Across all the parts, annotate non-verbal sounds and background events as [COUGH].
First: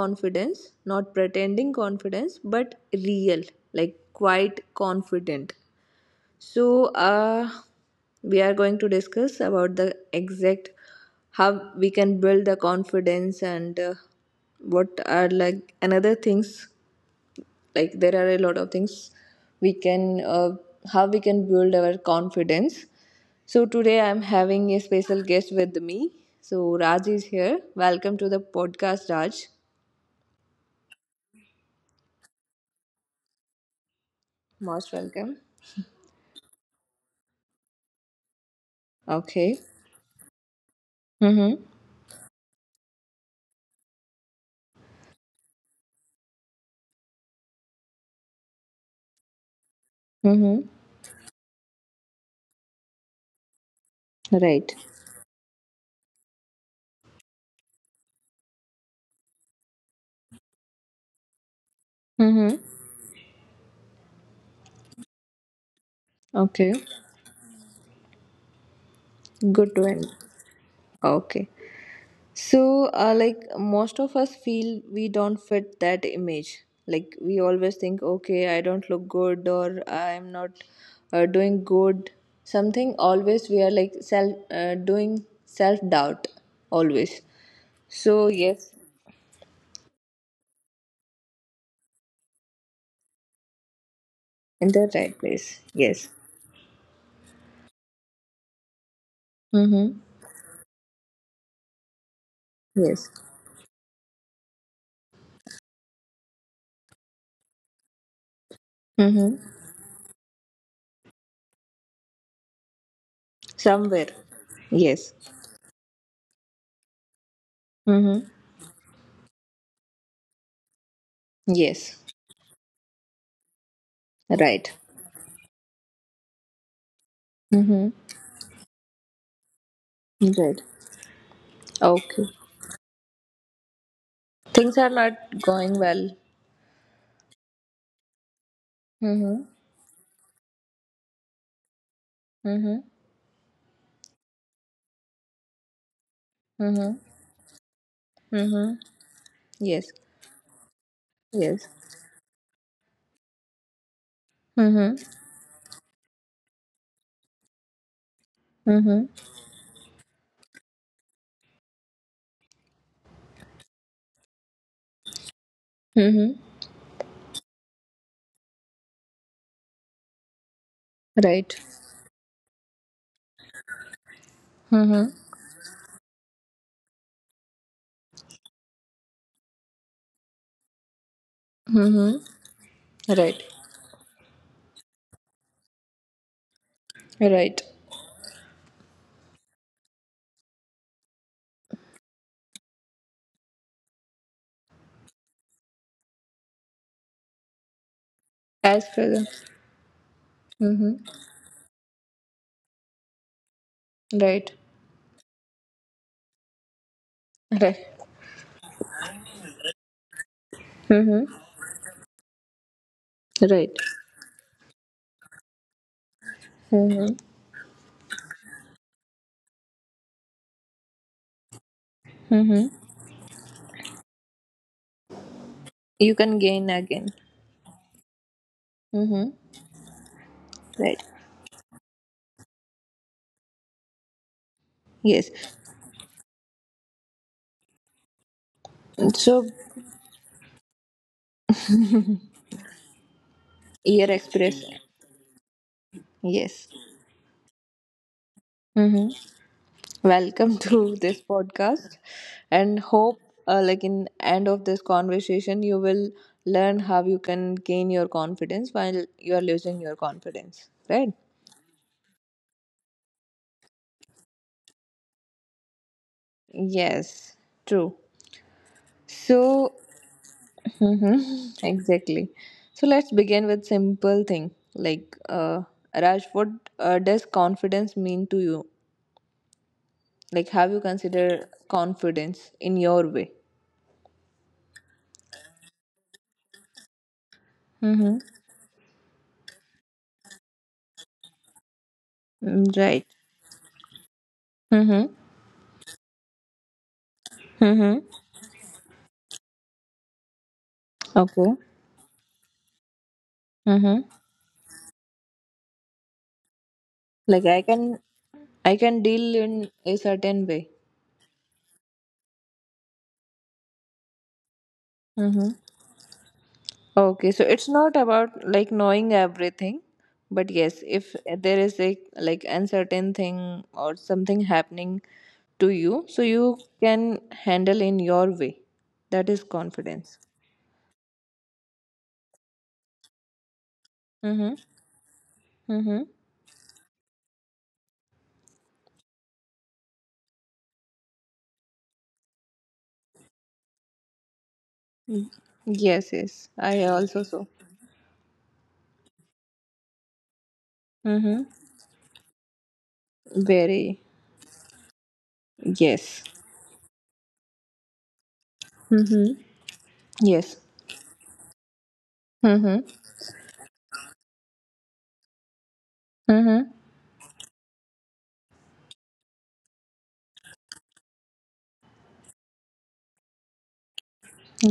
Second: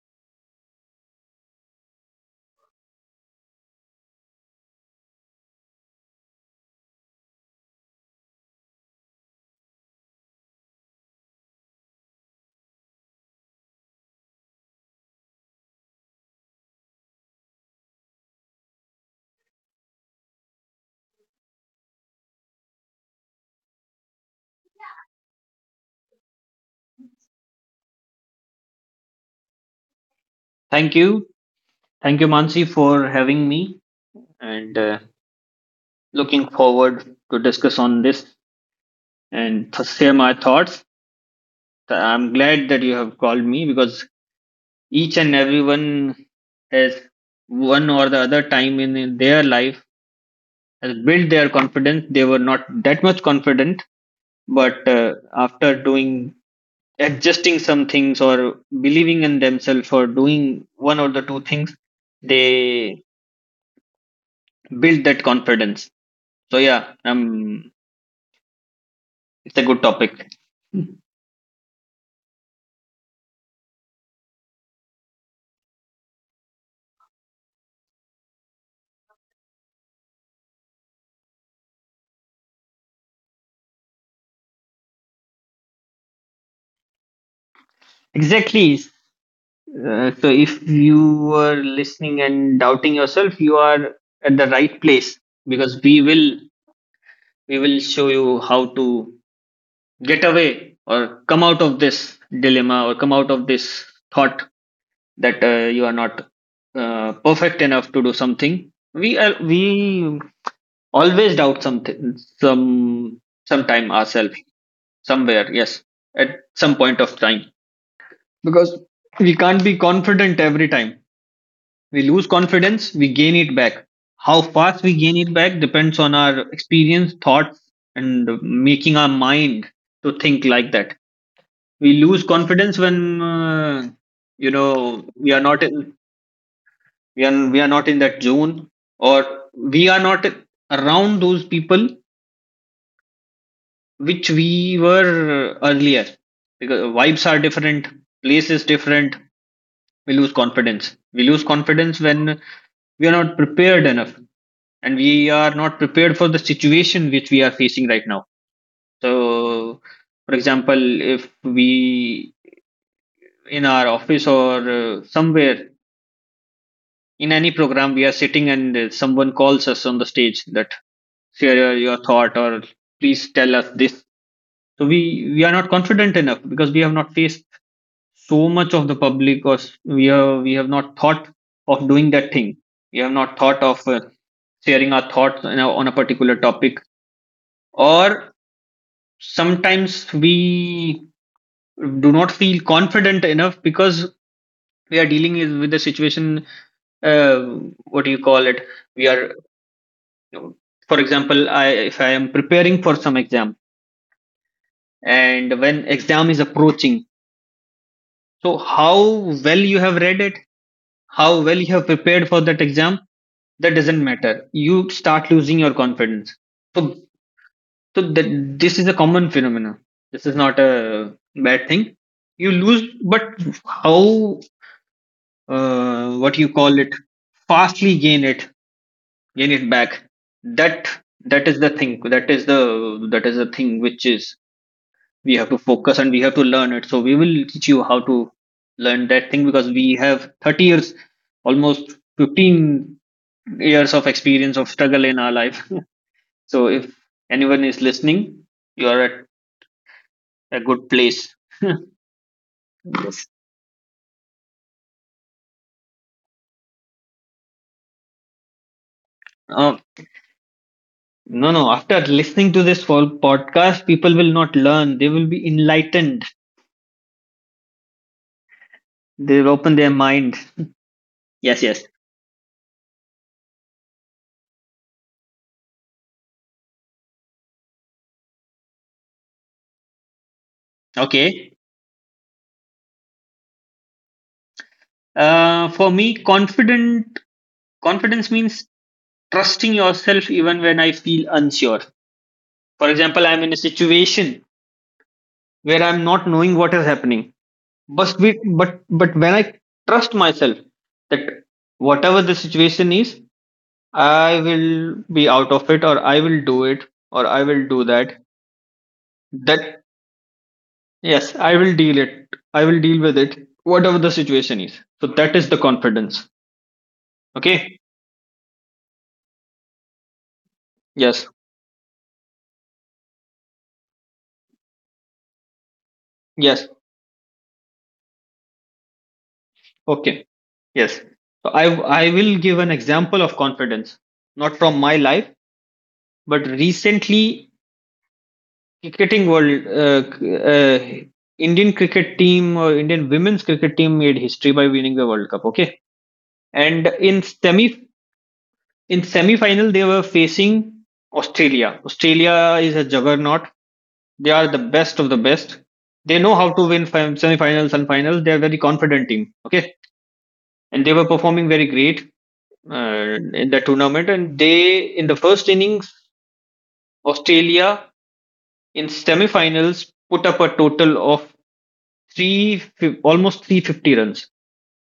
confidence, not pretending confidence, but real, like, quite confident. So, we are going to discuss about the exact how we can build the confidence, and what are like another things, like there are a lot of things we can how we can build our confidence. So today I'm having a special guest with me. So Raj is here. Welcome to the podcast, Raj. Thank you. Thank you, Mansi, for having me and Most uh, welcome. looking forward to discuss on this Okay. and to share my thoughts. Mm-hmm. I'm glad that you have called me because each and everyone has one or the other time in their life Mm-hmm. has built their confidence. They were not that much confident, Right. but after doing adjusting some things or believing in themselves or doing one or the two things, Mm-hmm. they build that confidence. So Okay. It's a Good good to end. topic. Okay. So, like most of us feel we don't fit that image. Like we always think, okay, I don't look good or I'm not doing good. Something always we are like self doing self doubt always. So yes, Exactly. So if you were listening and doubting yourself, you are at the in right the place right place. because we Yes. will we will show you how to Mm-hmm. get away or come out of this dilemma or come Yes. out of this thought that you are not perfect enough to do something. We are, Mm-hmm. we always doubt something sometime Somewhere. ourselves Yes. somewhere. Yes, at some point of time. Mm-hmm. Because we can't be confident every time. We Yes. lose confidence, we gain it back. How Right. fast we gain it back depends on our experience, thoughts, Mm-hmm. and making our mind to think like Right. that. We lose Okay. confidence when Things are we are not not going in well. we are not in that zone or Mm-hmm. we are not around those people Mm-hmm. which we were earlier because Mm-hmm. vibes are different, place is Mm-hmm. different. Yes. We lose Yes. confidence when we are not prepared enough and Mm-hmm. we are not prepared for the situation which we are facing right now. Mm-hmm. So for example, if we in our office or somewhere Mm-hmm. in any program we are sitting and someone calls us on the stage that share Right. your thought or please tell us this, so we Mm-hmm. we are not confident enough because we have not faced so much of the public or we have not thought of doing Mm-hmm. that thing. We have not Right. thought of sharing our thoughts on on a particular topic, Right. or sometimes we do not feel confident enough because we are dealing with the situation. uh, what do you call it, As we per are, the. for Mm-hmm. example, I if I am preparing for some exam, Right. and when exam is approaching, Right. so how well you have read it, Mm-hmm. how well you have prepared for that exam, that Right. doesn't matter, you start losing your confidence. So, Mm-hmm. so that this is a common phenomena. This is not a bad thing. You Mm-hmm. lose, but how, You what you can call gain it, again. fastly Mm-hmm. gain it back. That Right. that is the thing. That is the thing which is we Yes. have to focus and we have to learn it. So we will teach you how to learn that thing So because we have 30 years, almost 15 years of year experience of express. struggle in our life. [LAUGHS] So Yes. if anyone is listening, you are Mm-hmm. at a Welcome [LAUGHS] good to this place. [LAUGHS] podcast, and hope like in end of this conversation you will learn how you can gain your confidence while you are Uh, losing your confidence, right? no, no. After listening to this whole podcast, people will not learn. They will be enlightened. Yes, true. They So, will open their mind. [LAUGHS] mhm, Yes, yes. exactly. So let's begin with simple thing, like, Raj, what does confidence mean to you? Like, have you Okay. considered confidence in your way? For me, confident Mm-hmm. confidence means trusting yourself even when I feel unsure. For Right. example, I'm in a situation Mm-hmm. where I'm not knowing what is happening. Mm-hmm. But we, but when I trust myself that Okay. whatever the situation is, Mm-hmm. I will be out of it, or I will do it, or I Like will I do can that. I can deal in That, a certain way. yes, I will deal it. I will deal with it, whatever the situation is. So that is the Mm-hmm. confidence. Okay, so it's Okay. not about like knowing everything, but yes, if Yes. there is a like uncertain thing or something happening to you, so Yes. you can handle in your way. That is Okay. confidence. Yes. So I will give an example of confidence, not Mm-hmm. from my life, Mm-hmm. but recently cricketing world, uh, Indian cricket team or Indian women's cricket team made history by winning the World Cup. Okay. Yes, yes. And I in also so. Semi final they were facing Mm-hmm. Australia. Australia is a juggernaut. Very. They are the best of the best. They Yes. know how to win semifinals and finals. They are very confident team. Mm-hmm. Okay, Yes. and they were performing very great Mm-hmm. In the tournament. And they in the first innings, Mm-hmm. Australia in semifinals put up a total of almost 350 runs.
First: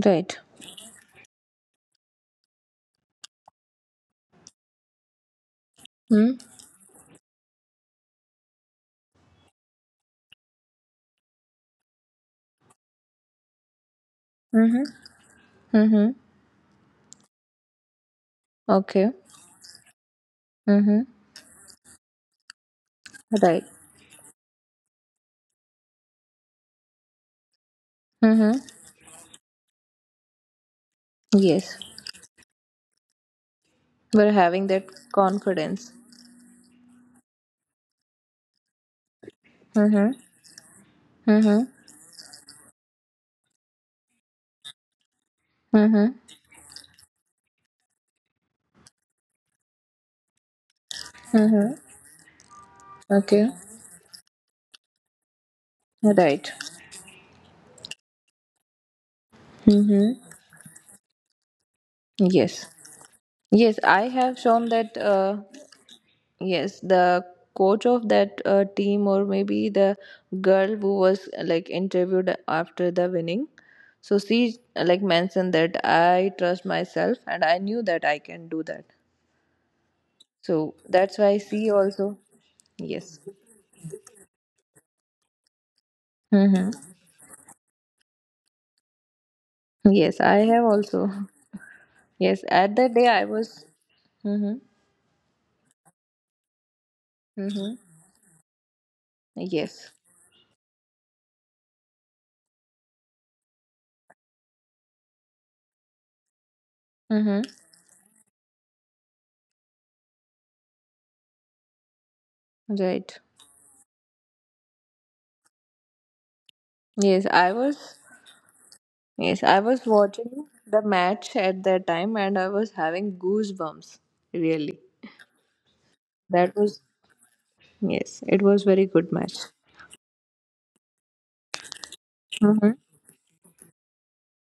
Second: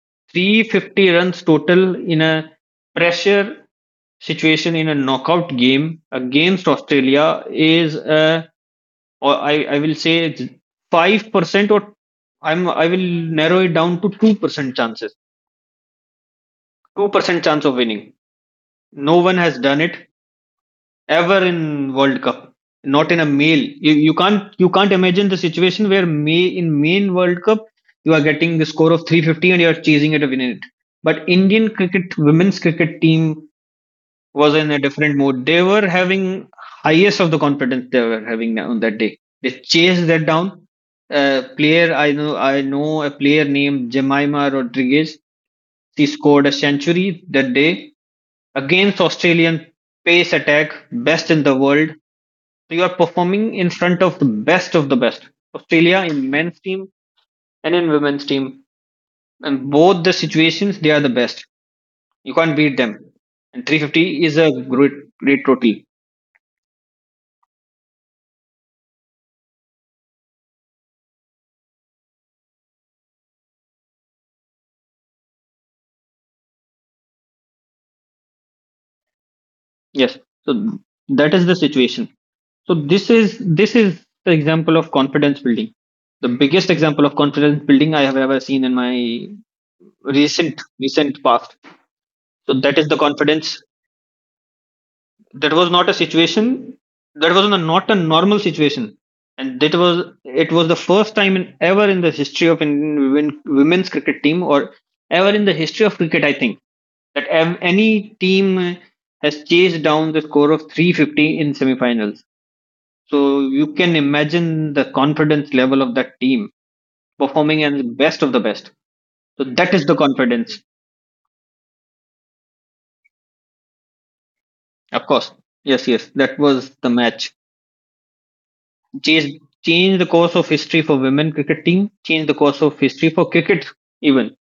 Right. 350 runs total in a pressure situation in a knockout game against Australia is a, or I will say it's 5%, or I will narrow it down to 2% Mm-hmm. chances. Mm-hmm. 2% chance of winning. Okay. No one has done it Mm-hmm. ever in World Cup. Not in a male. Right. You can't, you can't imagine the situation where may in main World Cup you are getting Mm-hmm. the score of 350 and you are chasing it to win it. But Indian Yes. cricket women's cricket team We're was having in a that different mood. They were confidence. having highest of the confidence they were having on that day. They chased Mm-hmm. that down. A Mm-hmm. player I know a player named Jemima Rodriguez. She Mm-hmm. scored a century that day against Australian pace attack, best in the Mm-hmm. world. So you are Okay. performing in front of the best of the best. Australia in Right. men's team and in women's team, and both Mm-hmm. the situations they are the best. You can't Yes. beat them. And Yes, I 350 have is a shown that great total. yes, the coach of that team or maybe the girl who was like interviewed after the winning. So she like mentioned that I trust myself and I knew that I can do that. Yes. So So that's that why is the she situation. also So this yes. is this is the example of confidence building. The Mm-hmm. biggest example of confidence building I have ever seen in my Yes, I have also. recent past. Yes, So at that is that the day I confidence. was. Mm-hmm. That was not a situation. That was Mm-hmm. not a normal situation, and that Yes. was, it was the first time in, ever in the history of Indian women's cricket team, or ever in the history of cricket. I think that Mm-hmm. Any team has chased down the score of 350 in semifinals. Right. So you can imagine the confidence level of that team Yes, I performing was. and best of the best. Yes, So I that was is the watching confidence, the match at that time, and I was having goosebumps. Really, of course. Yes, yes, that that was was. the match. Yes, it was very good match. Changed, Changed the course of history for women cricket team. Changed the course Mm-hmm. of history for cricket even.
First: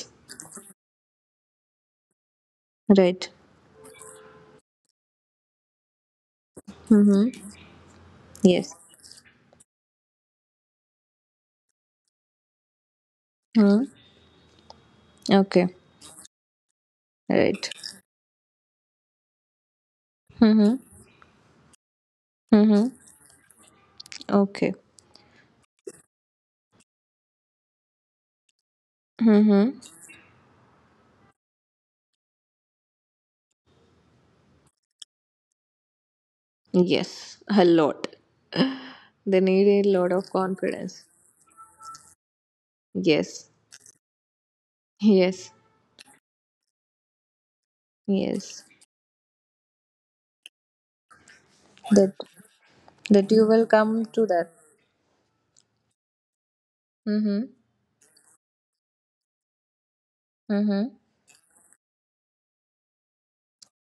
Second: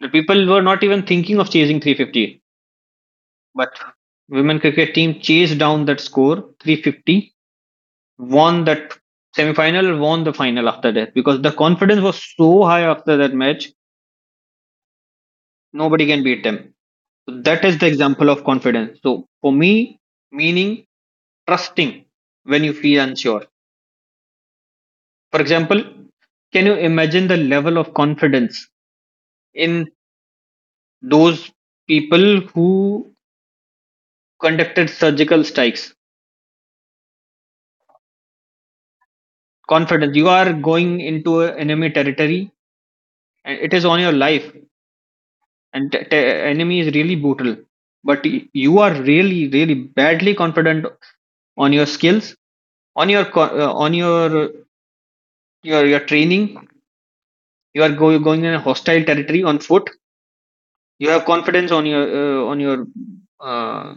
The people were not even thinking of chasing 350, Right. but women cricket team chased down that score Mm-hmm. 350, won Yes. that semi-final, won the final after that because the confidence was so high after that match. Mm-hmm. Okay. Nobody can beat them. That Right. is the example of confidence. So for me, meaning Mm-hmm. trusting when you Mm-hmm. feel unsure. Okay. For example, can you imagine the level of confidence in Mm-hmm. those people who conducted surgical strikes? Yes, a lot. They need a lot Confidence, you of are going confidence. into a enemy territory Yes, and it is on your life, yes, and enemy is really brutal, but yes. you are really really badly confident on your That skills, on your that you co- will uh, on come to that. Your training. Mm-hmm. You are going in a hostile territory on foot. Mm-hmm. You have confidence on your on your uh,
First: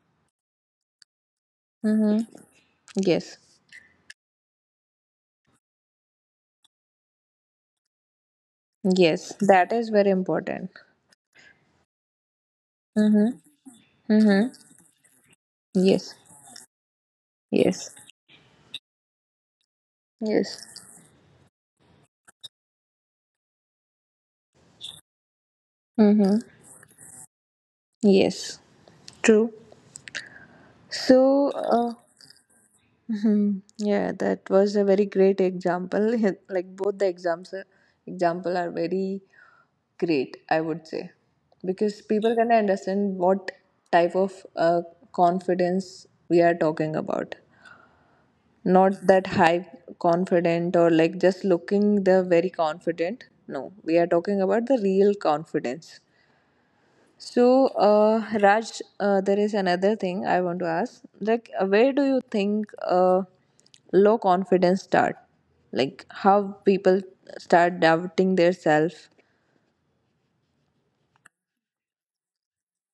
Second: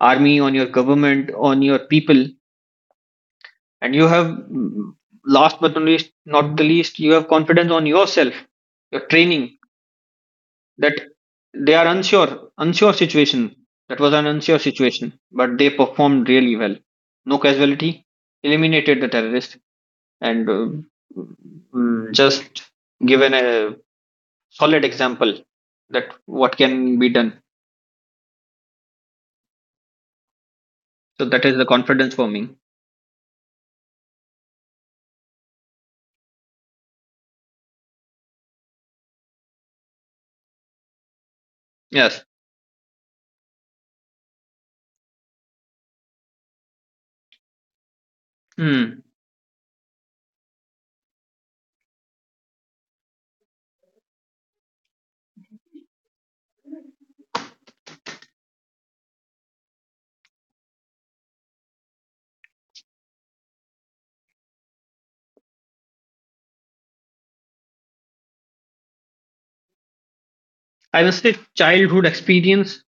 army, on your government, on your Mm-hmm. people, Yes, and you have mm, last but not least, not the least, you have confidence on yourself, your yes. training. That is very important. That they are unsure, unsure Mm-hmm. situation, that was an Mm-hmm. unsure situation, but they Yes, performed really well. No casualty, yes, eliminated the terrorist, and uh, yes. mm, just given a solid example that Mm-hmm. what can be done. Yes. True. So that So, is the confidence forming. mhm. Yeah, that was a very great example. [LAUGHS] Like both the example are very great, I would say, because Yes. people can understand what type of uh, confidence we are talking about. Hmm. Not that high confident or like just looking the very confident. No, we are talking about the real confidence. So, Raj, there is another thing I want to ask. Like, where do you think low confidence start? Like, how people start doubting their self? I will say childhood experience,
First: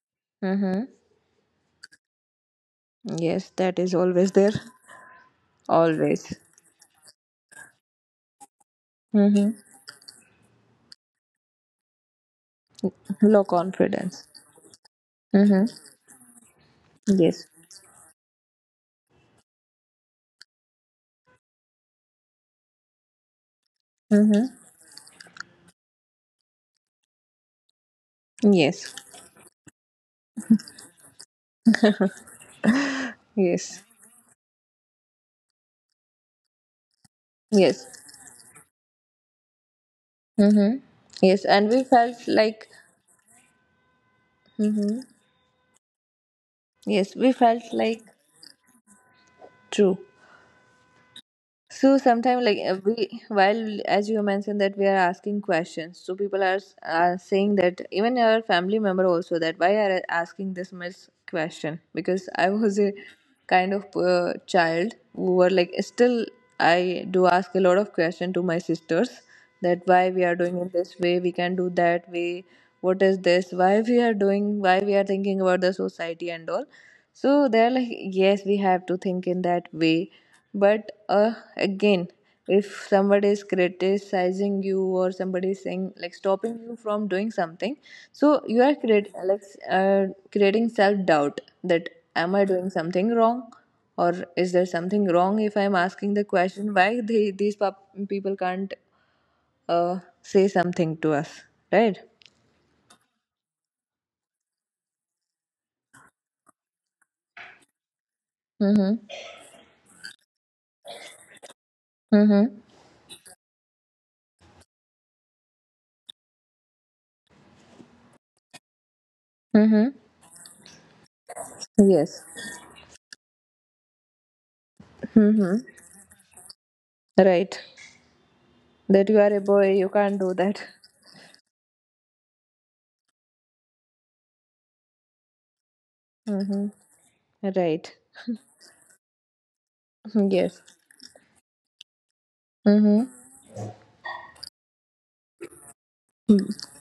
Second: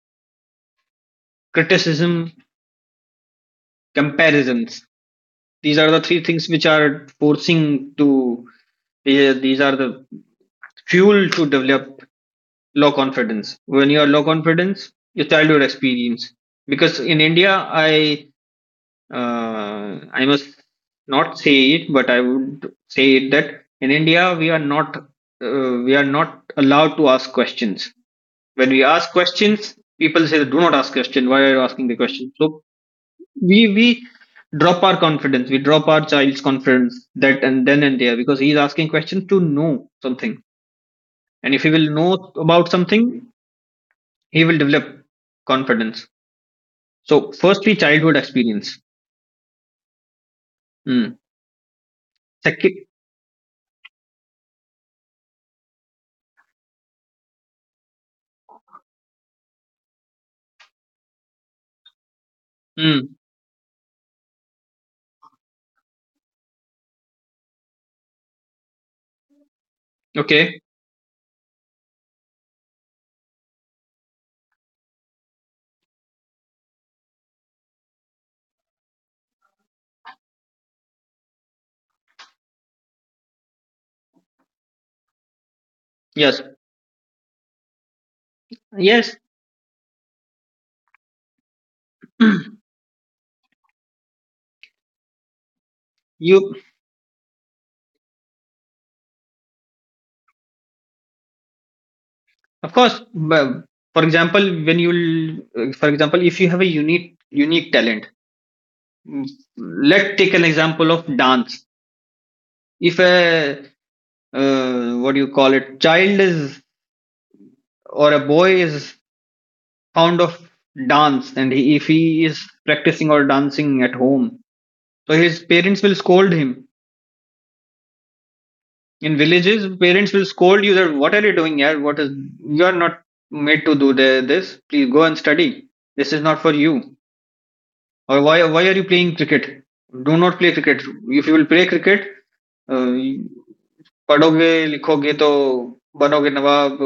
Mm-hmm. criticism, Yes, that is always there. comparisons. These are the three Always. things which are forcing to. These Mm-hmm. are the fuel to develop low Low confidence. When you are low confidence. confidence, your childhood Mm-hmm. experience. Because in Yes. India, I must not say it, but I would say it that in India Mm-hmm. We are not allowed to ask questions. When we Yes. ask questions, people say, "Do not ask question. Why are you asking the question?" So we Yes. we drop our confidence, we drop our child's confidence that and then Yes. and there because he's asking questions to know something, Mm-hmm. Yes, and if he and we will know felt about like. something, he will Mm-hmm. develop confidence. Yes, So we felt firstly, like childhood experience. true. Mm. So sometimes, like, Second, we, while as you mentioned that we are asking questions, so people are are saying that even our family member also that why are I asking this much question? Because I was a mm, kind of child who were like still I do ask a lot of question to my sisters that why we are doing okay, it this way, we can do that way, what is this, why we are doing, why we are thinking about the society and all. So they're like, yes, we have to think in that way, but again, if somebody is criticizing you or somebody is saying like yes. stopping you from doing something, so you are create Yes, like creating self doubt that am I [CLEARS THROAT] doing something wrong, or is there something wrong if I am asking the you, question why they, these people can't say something to us, right? of course. Well, for example, when you, for example, if you have a unique talent, Mm-hmm. mm, let's take an example of dance. Mm-hmm. If a, what do you call it, child is or a boy is Mm-hmm. fond of dance, and he, if he Yes. is practicing or dancing at home, so his Mm-hmm. parents will scold him. Right. That In you are a boy, villages, you parents can't will do scold that. you that what are you doing here? What is, you are not made to do the, this? Please go and study. This is not for Mm-hmm. you. Right. Or why are you playing cricket? Do not play Yes. cricket. If you will play cricket, uh, Mm-hmm. पढ़ोगे लिखोगे तो बनोगे नवाब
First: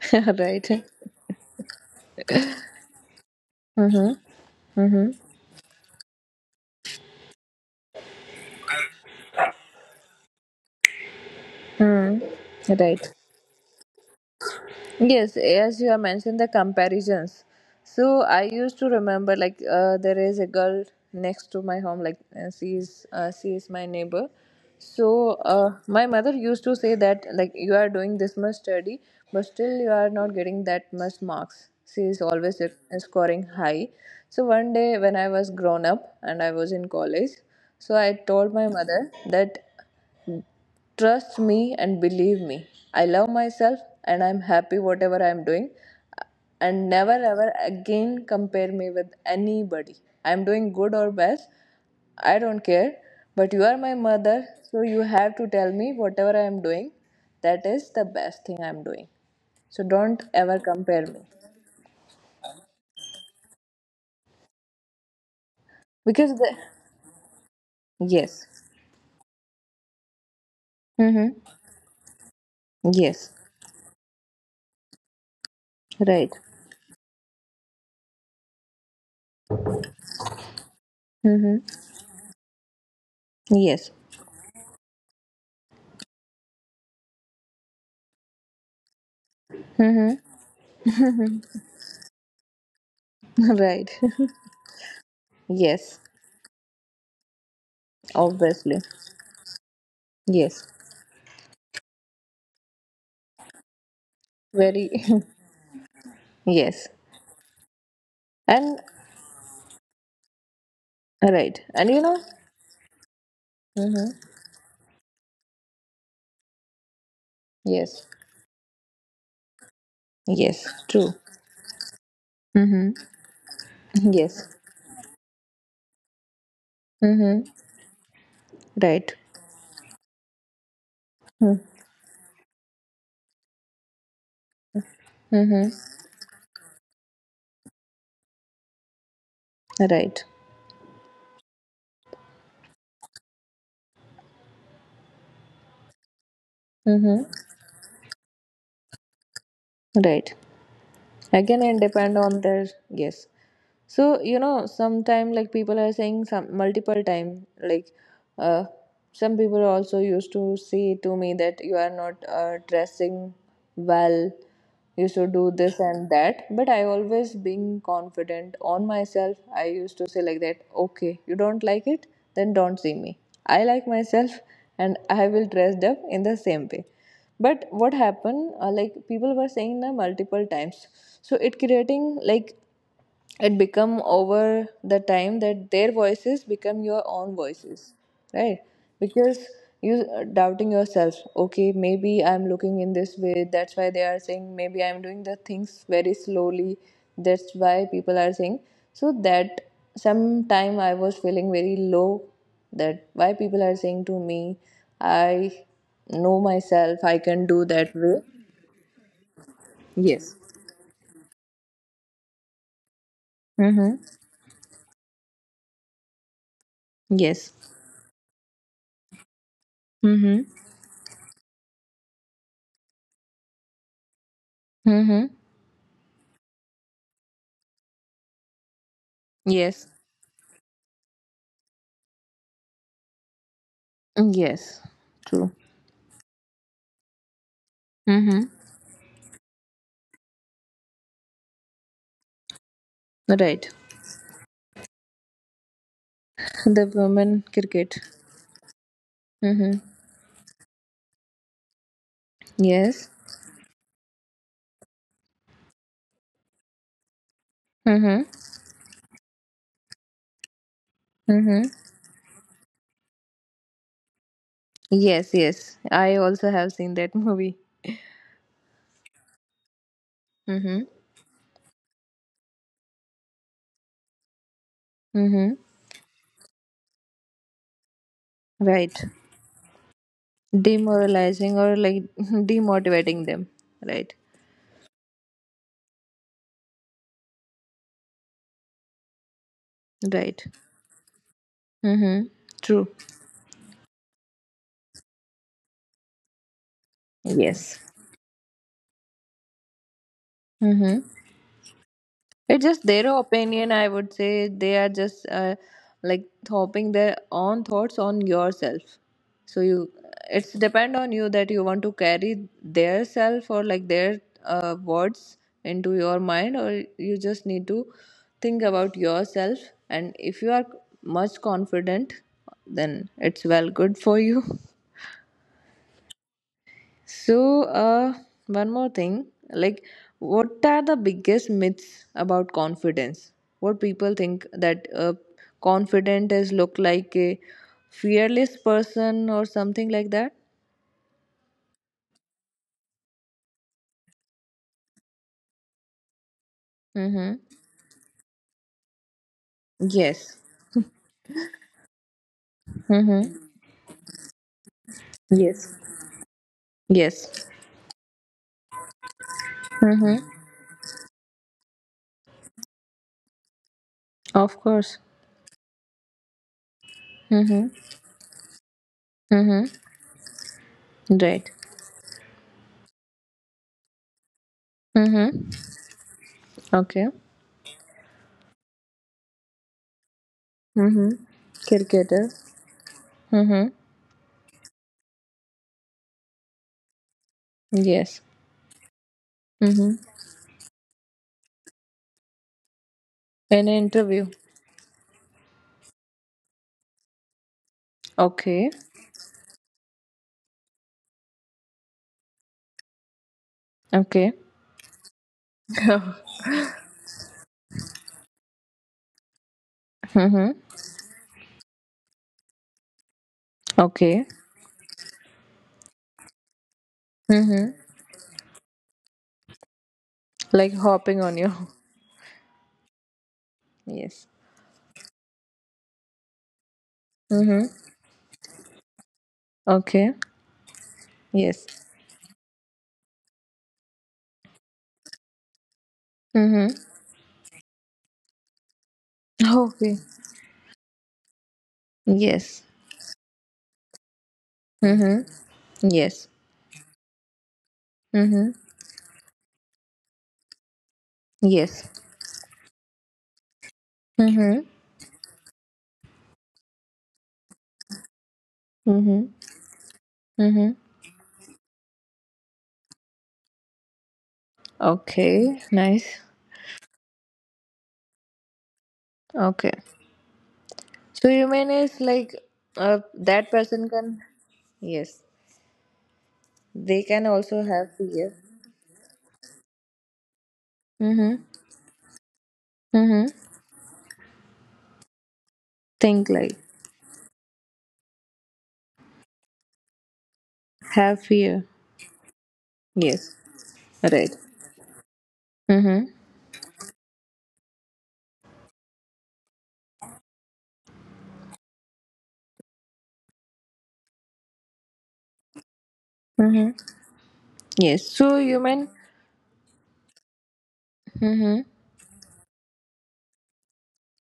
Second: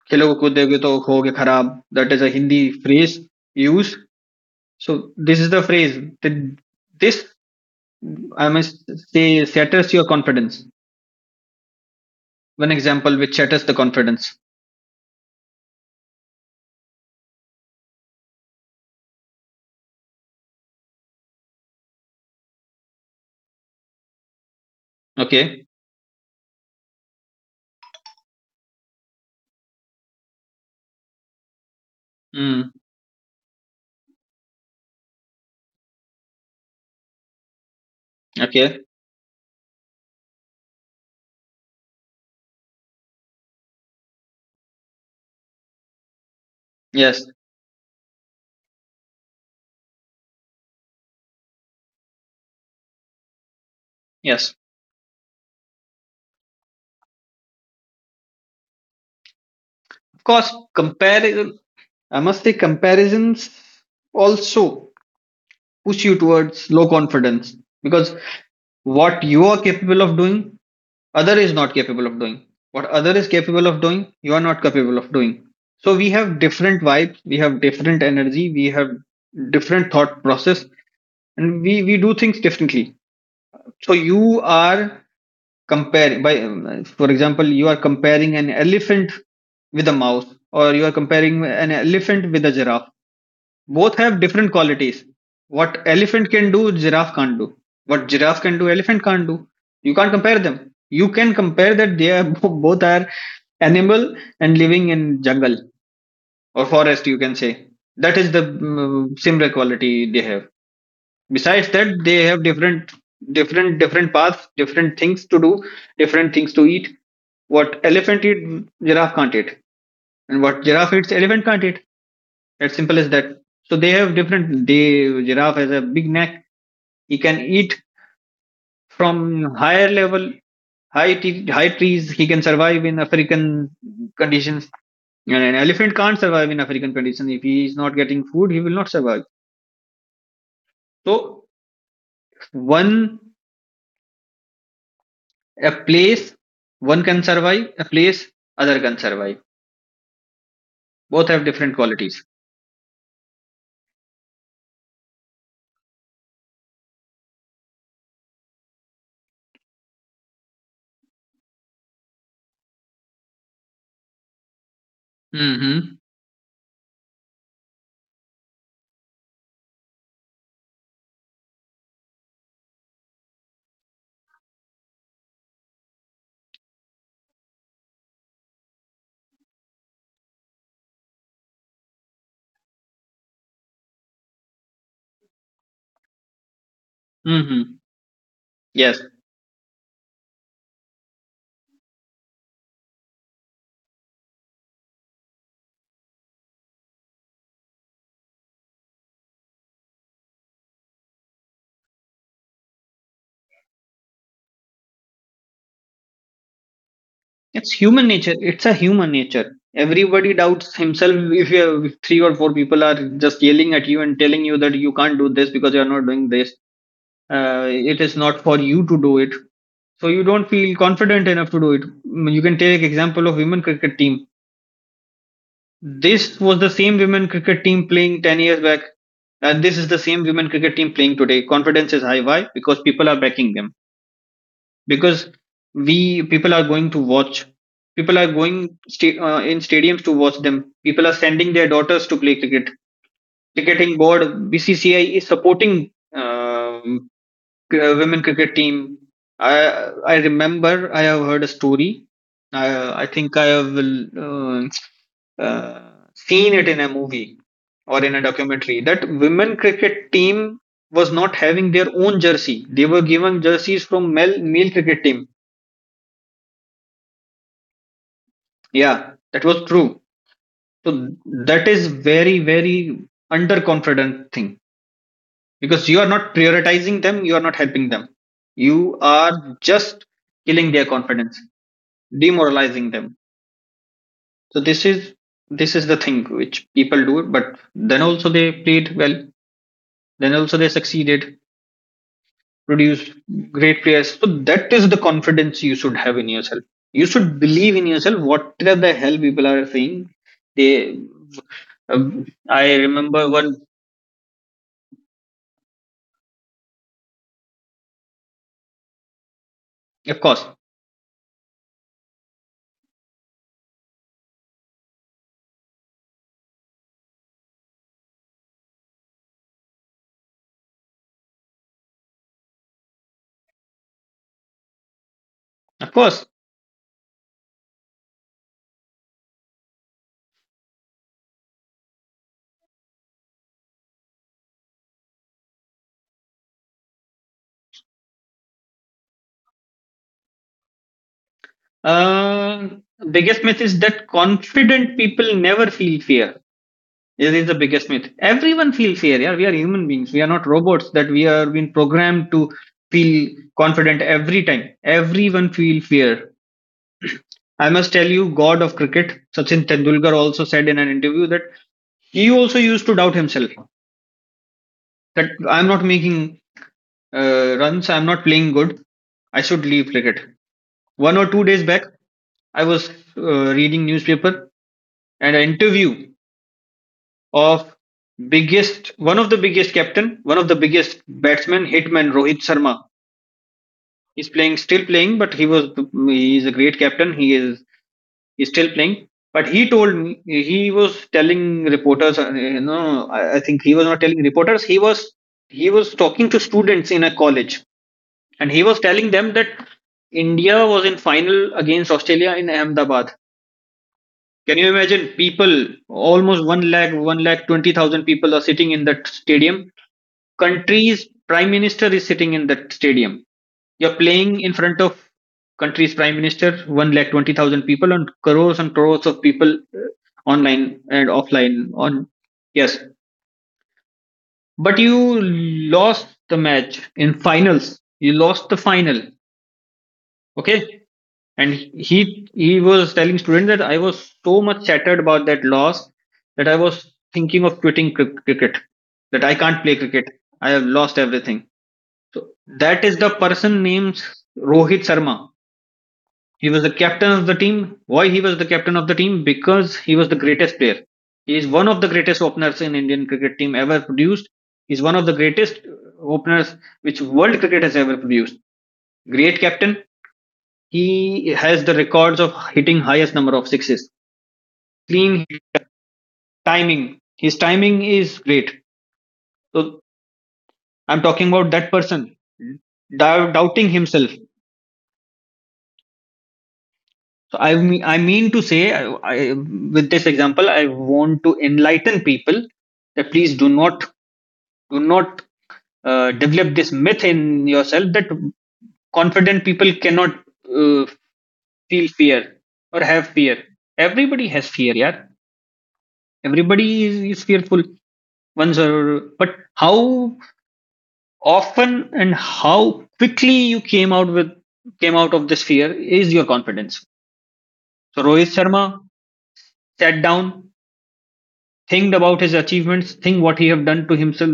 [LAUGHS] खेलोगे right. कूदोगे तो होगे खराब. That is a Hindi phrase used. Mm-hmm. So Mm-hmm. this is the phrase that this I must say shatters your confidence. Mm. One Right. example which shatters the confidence. Yes, as you have mentioned the comparisons. So I used to remember like there is a girl next to my home, like, she is, she is my neighbor. So Okay. My mother used to say that like you are doing this much study, but still you are not getting that much marks. She is always Mm, scoring high. So one day when I was grown up and I was in college, so I told my okay, mother that trust me and believe me, I love myself and I'm happy whatever I'm doing. And never yes, ever again compare me with anybody. I'm doing good or bad, I don't care. But you are my mother, yes. so you have to tell me whatever I'm doing. That is the best thing I'm doing. So don't Of course, ever compare compare. me. I must say comparisons also push you Because the. towards low confidence, because Yes. what you are capable of doing, Mm-hmm. other is not capable of doing. What other is Yes. capable of doing, you are not capable of doing. So we Right. have different vibes, we have different energy, we have different thought process, and Mm-hmm. we do things differently. Yes. So you are comparing by, for example, you are comparing an elephant with a Mm-hmm. mouse, or you are comparing an elephant with a giraffe. [LAUGHS] Right. Both have different qualities. What [LAUGHS] yes. elephant can do, giraffe can't do. What giraffe can do, Obviously. elephant can't do. You can't compare Yes, them. You can compare that they are [LAUGHS] both are animal very. and living [LAUGHS] in jungle yes, or forest. You can say that is the and similar quality they have. right, Besides and you know. that, they have different, different, Mm-hmm. different paths, different things to do, different things to eat. What Yes, elephant eat, giraffe can't eat, and what yes, giraffe eats, true. elephant can't eat. As Mm-hmm. simple as that. So they have Yes. different. The giraffe has a big neck. He can Mm-hmm. eat Right. from higher level, Mm-hmm. high trees. He can survive in African conditions. And an Mm-hmm. elephant can't survive in African conditions. If he is not getting food, he will not survive. Right. So one a place one can Mm-hmm. survive, a place other can survive. Right. Both have Again, different and depend qualities. on their yes. So, you know, sometime like people are saying some multiple time, like, uh, some people also used to say to me that you are not dressing well, you should do this Mm-hmm. and that. But I always being confident on myself. I used to say like that, okay, you don't like it, then don't see me. I like myself and I will dress up in the same way, but what happened like people were saying that multiple times, so it creating like it become over the time that their voices become your own Mm-hmm. voices, right? Yes. Because you are doubting yourself. Okay, maybe I'm looking in this way, that's why they are saying. Maybe I'm doing the things very slowly, that's why people are saying. So that sometime I was feeling very low that why people are saying to me. I know myself, I can do It's that human way. nature. It's a human nature. Everybody Yes. doubts himself if if 3 or 4 people are just yelling at Mm-hmm. you and telling you that you can't do this because you are not doing this. Yes. It is not for you to do it. So you Mm-hmm. don't feel confident enough to do it. Mm, you can take example of women cricket team. Mm-hmm. This was the same women cricket team playing 10 years back. And this is Yes. the same women cricket team playing today. Confidence is high. Why? Because people are backing them, Yes. because True. we people are going to watch, people are Mm-hmm. going in stadiums to watch them, people are sending their daughters to play cricket. Right. Cricketing board, BCCI, is supporting The women cricket. women cricket team. i Mm-hmm. i remember I have heard a story. i, I Yes. think I have will, uh, seen it in a movie or in a Mm-hmm. documentary that women cricket team was not Mm-hmm. having their own jersey. They were given jerseys from male cricket team. Yes, yes. I also have seen that movie. Yeah, that was true. Mm-hmm. So that is very, very underconfident thing, Mm-hmm. because you are not prioritizing them, you are not helping them. You Right. are just killing their confidence, Demoralizing or like [LAUGHS] demoralizing them. demotivating them. Right. So this is the thing which people do, but then also they played well, then Right. also they succeeded. Mm-hmm. True. Produce great players. So that is the confidence you should have in yourself. You should believe Yes. in yourself. Whatever the hell people are saying, they. Mm-hmm. It's I just their remember one. opinion, I would say. They are just like hoping their own thoughts on yourself. So you, Of course, it's depend on you that you want to carry their self or like their words into your mind, or you just need to think about yourself. And if you are much confident, then it's well good for you. [LAUGHS] of course. So, one more thing, like, what are the biggest myths about confidence? What people think that confident is look like a fearless person or something like that? Uh, biggest myth is that confident people never feel fear. This Mm-hmm. is the biggest myth. Everyone feels fear. Yeah, we are human beings. We are Yes. not robots that we are being programmed to feel Mm-hmm. confident every time. Everyone Yes. feel fear. Yes. I must tell you, God of cricket, Sachin Tendulkar Mm-hmm. also said in an interview that he also used to doubt himself, Of course. that I'm not making Mm-hmm. runs, I'm not playing good, I should Mm-hmm. leave cricket. One or two Right. days back, I was reading newspaper and an Mm-hmm. interview Okay. of biggest one of the biggest captain, one of the biggest Mm-hmm. batsman, hitman Cricketer. Rohit Sharma. Mm-hmm. He's playing, still playing, but he is a great captain. Yes. He's still playing. But he told Mm-hmm. me he was telling reporters. You know, I think An he was not telling interview. reporters. He was talking to students in a college, and he Okay. was telling them that India was in final against Australia in Ahmedabad. Okay. Can you imagine? People, [LAUGHS] almost one lakh 20,000 people are sitting in that stadium, mm-hmm. country's prime minister is sitting in that stadium. You're Okay. playing in front of country's prime minister, one lakh 20,000 people, Mm-hmm. And crores of people online Like and hopping on you. offline. [LAUGHS] On yes, Yes. but you lost the match in finals. Mm-hmm. You lost the final. Okay. Okay, and Yes. he was telling student that I was so much shattered about that loss that I was Mm-hmm. thinking of quitting cricket. That I can't play Okay. cricket. I have lost everything. So Yes. that is the person named Rohit Sharma. Mm-hmm. Yes. He was the captain of the team. Why he was the Mm-hmm. captain of the team? Because he was the greatest player. He is one of the Yes. greatest openers in Indian cricket team ever produced. Mm-hmm. He is one of the greatest openers which world cricket has ever produced. Great Mm-hmm. captain. Mm-hmm. He has the records of hitting highest number of sixes. Clean Okay. Nice. timing. His timing is great. Okay. So I'm talking So about you that mean is person. like, that Doubting person himself. can, yes, they can So also I have mean fear. to say, with this example, I want to Mm-hmm. enlighten people that please Mm-hmm. do not do not Think develop like this myth in yourself that confident people cannot uh, have fear. feel fear or have Yes. fear. Everybody Right. has fear, yeah. Mm-hmm. Is fearful. Once or but how often and how quickly you came out with came out of this fear is your confidence. Mm-hmm. So Yes. Rohit So you Sharma mean. sat down, Mhm. think about his achievements, think what he have done to himself,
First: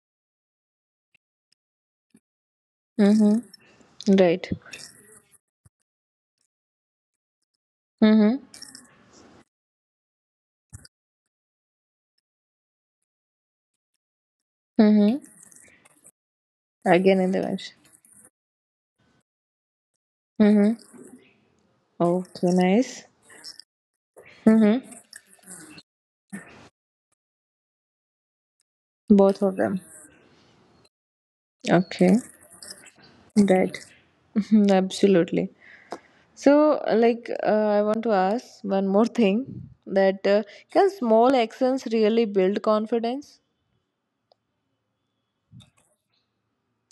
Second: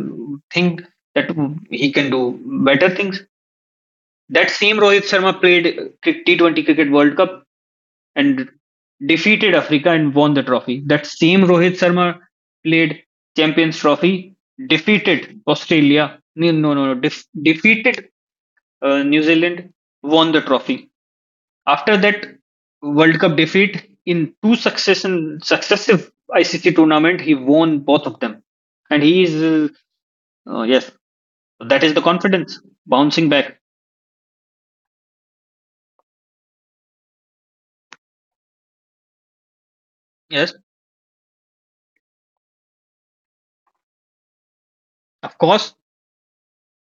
think that he can do better things. Mhm. Right. That same Rohit Sharma played T20 cricket world cup Mhm. and defeated Africa and won the trophy. That same Rohit Sharma played champions trophy, Mhm. defeated australia no no no, no Again def- in the intervention. defeated New Zealand, won the Mhm. trophy. After that Okay. Nice. World Cup defeat in two Mhm. succession successive ICC tournament, he won both of them, and he Both of is them. Yes, that is the Okay. confidence bouncing back. Right. Mhm, absolutely. So, like, I want to ask one more thing, that Yes, can small actions really build confidence? of course,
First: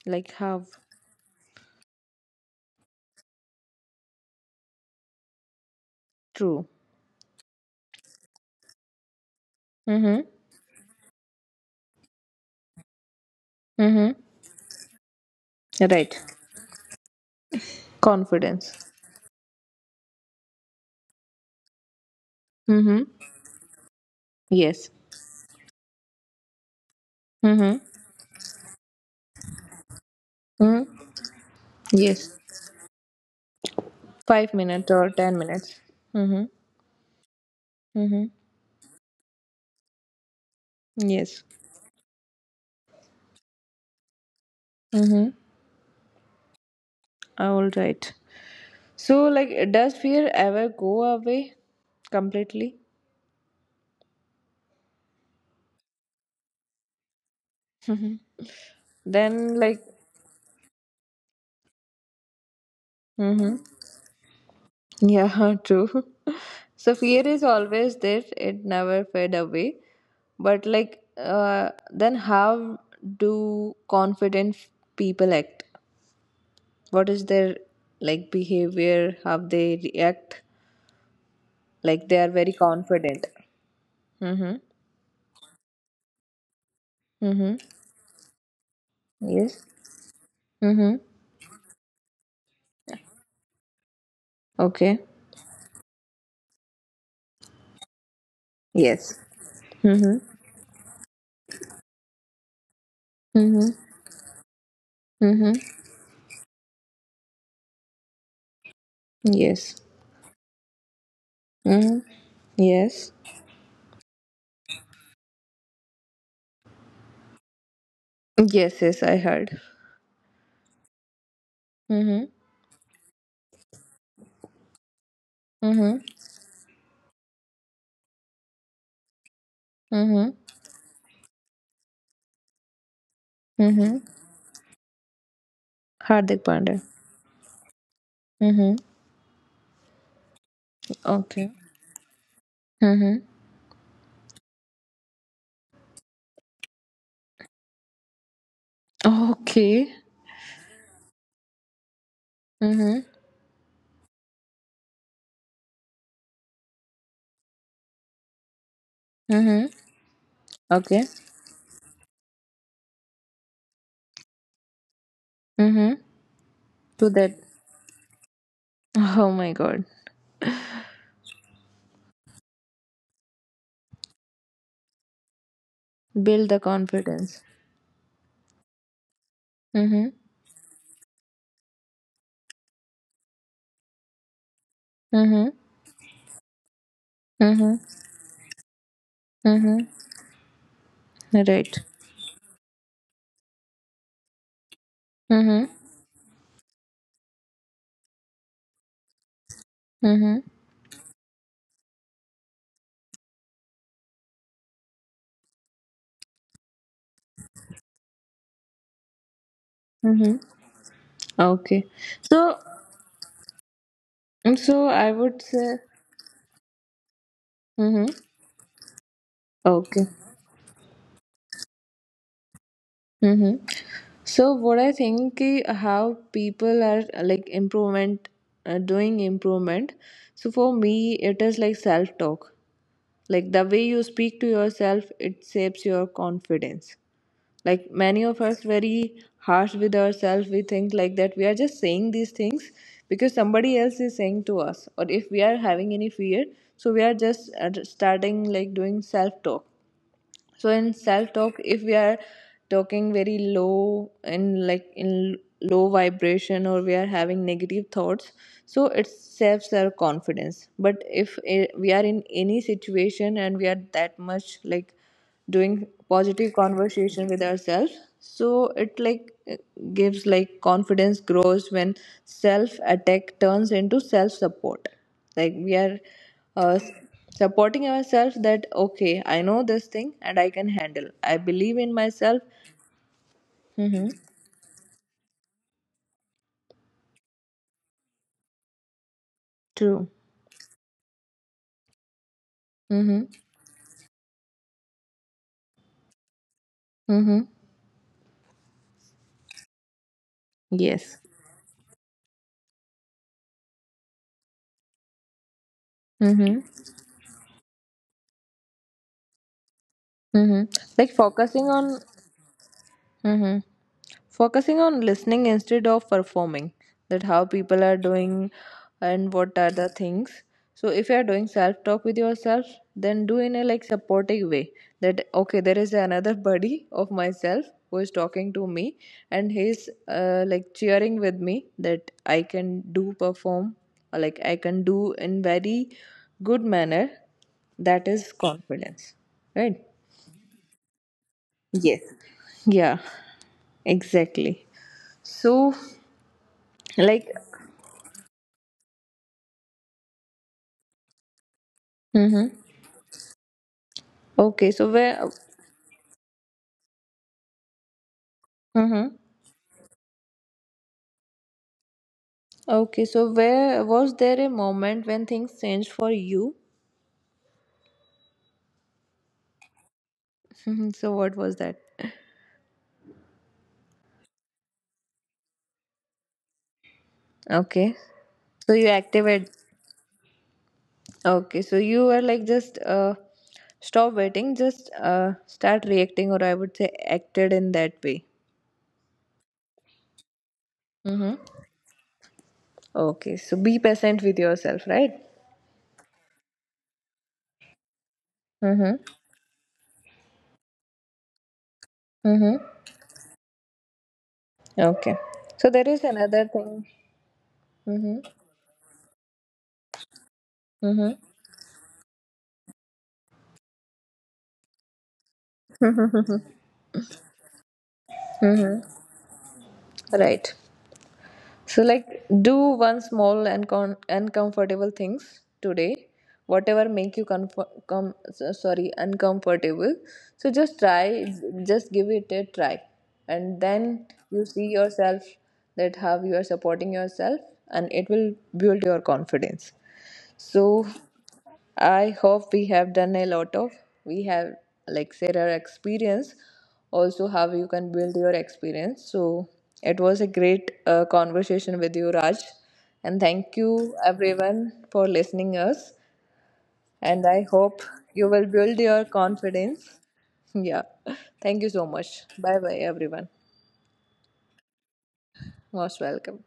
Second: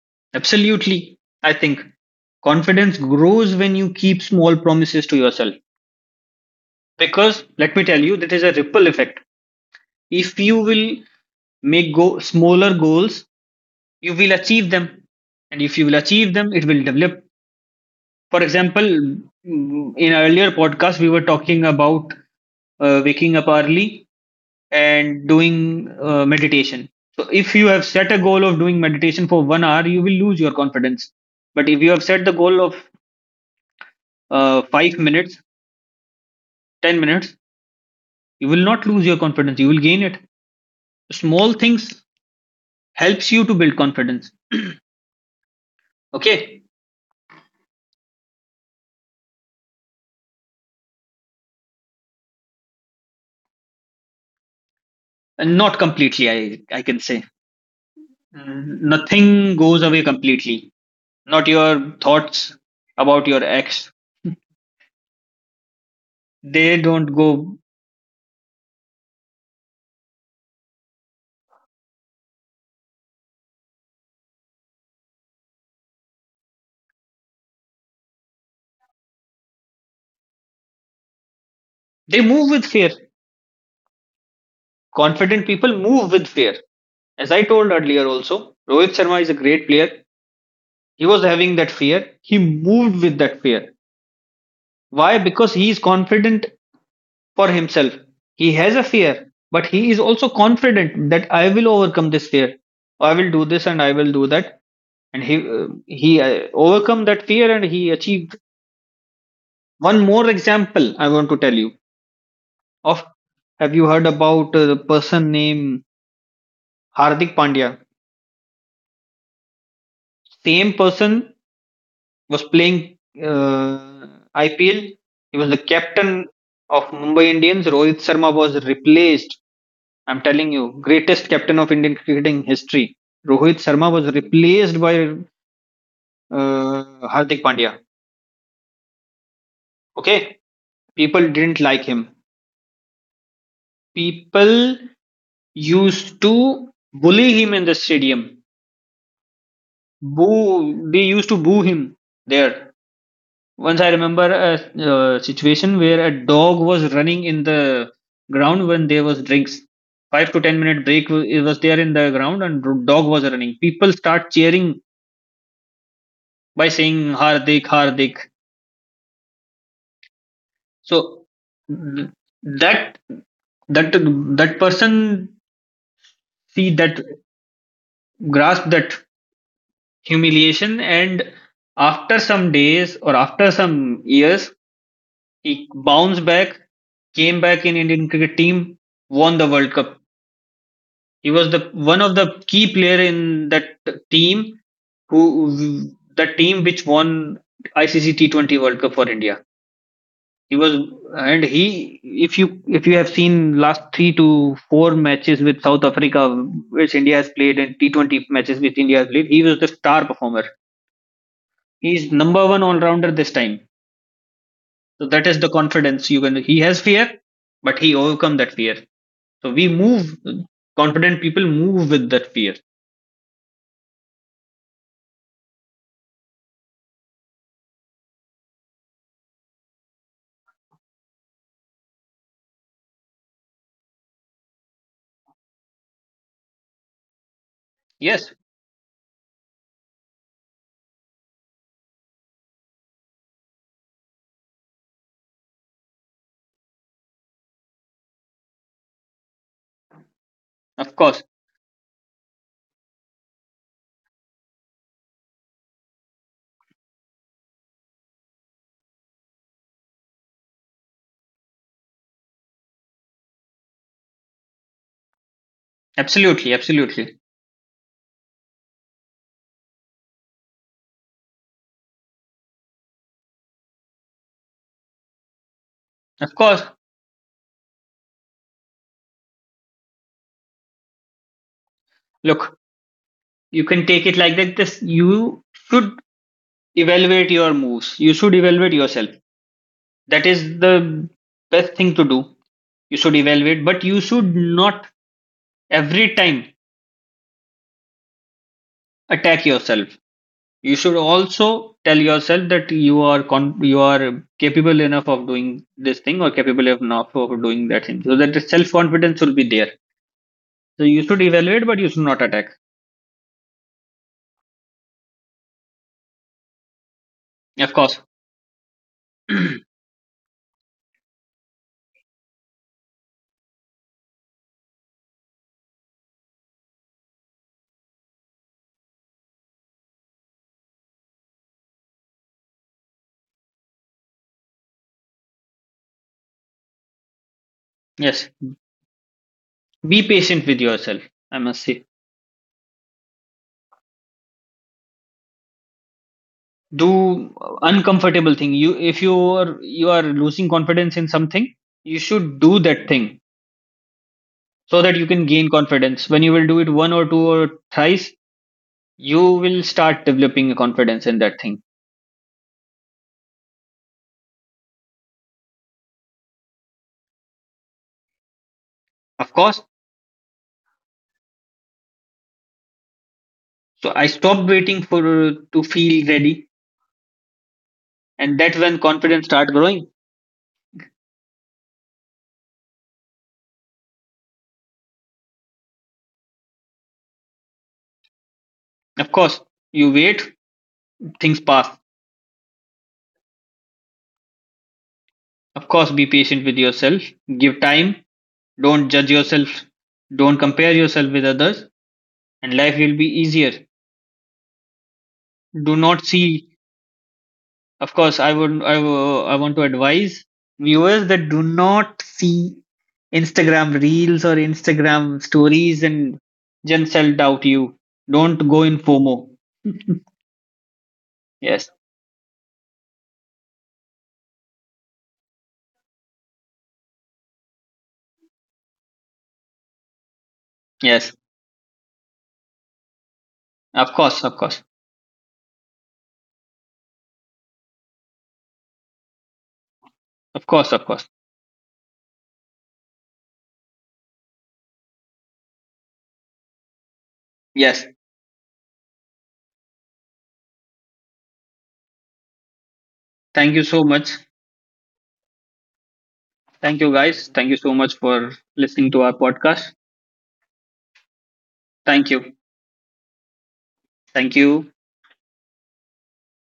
Like, how? absolutely. I think confidence grows when you keep small promises to yourself, True. because let me tell you, that is a ripple effect. Mm-hmm. If you will make go smaller goals, Mm-hmm. you will achieve them, and if you will Right. achieve them, it will develop. For example, Confidence. In our earlier podcast, we were talking about Mm-hmm. waking up early Yes. and doing meditation. So, if you Mm-hmm. have set a goal of doing meditation for 1 hour, you will lose your Mm-hmm. confidence. But if you have set the Yes. goal of Five minutes five or ten minutes, minutes. Mm-hmm. 10 minutes, Mm-hmm. you will not lose your confidence. You will gain it. Yes. Small things helps you to build confidence. Mm-hmm. Okay, All right. So, like, does fear ever go away completely? and not completely. I can say, mm, Then, nothing like, goes away completely. Not your thoughts about your mm-hmm. ex. Yeah, [LAUGHS] true. They So, don't fear is go, always there, it never fade away. But, like, then how do confident people act? What is their, like, behavior? How they react? Like, they they are very move with fear. confident. Mm-hmm. Confident people move with fear. As I Mm-hmm. told earlier, also, Rohit Sharma is a Yes. great player. Mm-hmm. He was having that fear. He moved with that fear. Okay. Why? Because he is confident for himself. He has a Yes. fear, but he is Mm-hmm. also confident that I will overcome this fear. I will do this Mm-hmm. and I will do that. And he uh, Mm-hmm. he uh, overcome that fear and he achieved Yes. one more example. I want to tell you Mm-hmm. of. Yes. Have you heard about the person named Hardik Pandya? Yes, yes, I heard. Same person Mm-hmm. was playing uh, IPL. He was the Mm-hmm. captain of Mumbai Indians. Rohit Sharma was replaced. I'm Mm-hmm. telling you, greatest captain of Indian cricketing history. Rohit Sharma Mm-hmm. was replaced by Hardik Pandya. uh, Hardik Pandya. Mm-hmm. Okay, people Okay. didn't like him. Mm-hmm. People used to bully him in the stadium. Okay. Boo! They used to boo him there. Mm-hmm. Once I remember a situation where a dog was running in the ground when there was drinks. Mm-hmm. 5 to 10 minute Okay. break it was there in the ground and dog was running. People start cheering Mm-hmm. by To saying that. Hardik, Hardik. Oh my god. So th- that that that person Build the see that, confidence. grasp that Mm-hmm. humiliation, and after some days or after some years, Mm-hmm. he bounced back, came back Mm-hmm. in Indian cricket team, won the world Mm-hmm. cup. He was the Right. one of the key player in that team Mm-hmm. who the team which won ICC T20 World Cup for India. Mm-hmm. He was and he, if you have seen last 3 to 4 matches with South Africa which India has played, and T20 matches which India has played, he was the star Mm-hmm. performer. Okay. He is number So one all rounder this time. and so So I that would is the say, confidence you can. He has fear, but he hmm, overcome that fear. So we okay. move, confident people move with that fear. Hmm. So what I think ki how people are like improvement, doing improvement. So for me, it is like self talk. Like the way you speak to yourself, it shapes your confidence. Like many Yes, of us, very harsh with ourselves. We think like that we are just saying these things because somebody else is saying to us, or if we are having any fear, so we are just starting like doing self talk. So in of course. self talk, if we are talking very low and like in low vibration, or we are having negative thoughts, so it saves our confidence. But if eh, we are in any situation and we are that much like doing positive Absolutely, absolutely. conversation with ourselves, so it like eh, gives like confidence grows when self attack turns into self support. Like we are Of course, uh, s- supporting yourself that okay, I know this thing and I can handle, I believe in myself. look, you can Mm-hmm. take it like that. This you should evaluate your moves. You should evaluate yourself. True. That is the best thing to do. You should Mm-hmm. evaluate, but you should not every time Mm-hmm. attack yourself. You should Yes. also tell yourself that you are you are capable enough of doing this thing or capable Mm-hmm. enough of doing that thing. So that self confidence will be there. Mm-hmm. So you Like should focusing evaluate, but you on, should not attack. mm-hmm. Focusing on listening instead of performing, that how Of people are course, doing and what are the [CLEARS THROAT] things. So if you are doing self talk with yourself, then do in a like supportive way, that okay, there is another buddy of myself who is talking to me, and he's like cheering with me that I can do perform or like I can do in very good manner. That is yes. confidence, right? Be patient with yourself, I must say. Yes. Yeah, exactly. So, Do like, uncomfortable thing. You, if you are you are losing confidence in something, you should mm-hmm. do that thing, Okay, so so that you where, can gain confidence. When you will do it one or two or thrice, mm-hmm. you will start developing a confidence in that thing. Okay, so where, was there a moment when things changed for you? Of course. Mhm. So what was that? So I stopped waiting for to feel ready, Okay, and that's so when you confidence activate. start growing. Okay, so you were like just stop waiting, just start reacting, or I would say acted in that way. Of course, you wait, Mm-hmm. things pass. Okay, so be patient with yourself, right? Of course, be patient with yourself, give time, don't Mm-hmm. judge yourself, don't compare yourself with others, and Mm-hmm. life will be easier. Okay. So Do there is not see. another thing. Of Mm-hmm. course, I would, I want to advise viewers that do not see Instagram reels or Instagram stories and Mm-hmm. [LAUGHS] just sell doubt you. Don't go in mm-hmm. FOMO. [LAUGHS] Right. Yes, So like do one small and uncomfortable things today, whatever make you comfort sorry, uncomfortable, so just try, yes. just give it a try, and Of then course, of you course. see yourself that how you are supporting yourself, and it will build your confidence. Of So course, of course. I hope we have done a lot of, we have like said our experience, also how you can Yes, build your experience. So it was a great conversation with you, Raj, and thank thank you so you much. everyone for listening us. Thank you And guys, I thank you so hope much you for will build listening your to our podcast. confidence. [LAUGHS] Yeah, thank you so Thank much. you, Bye bye, everyone. thank you. Most welcome.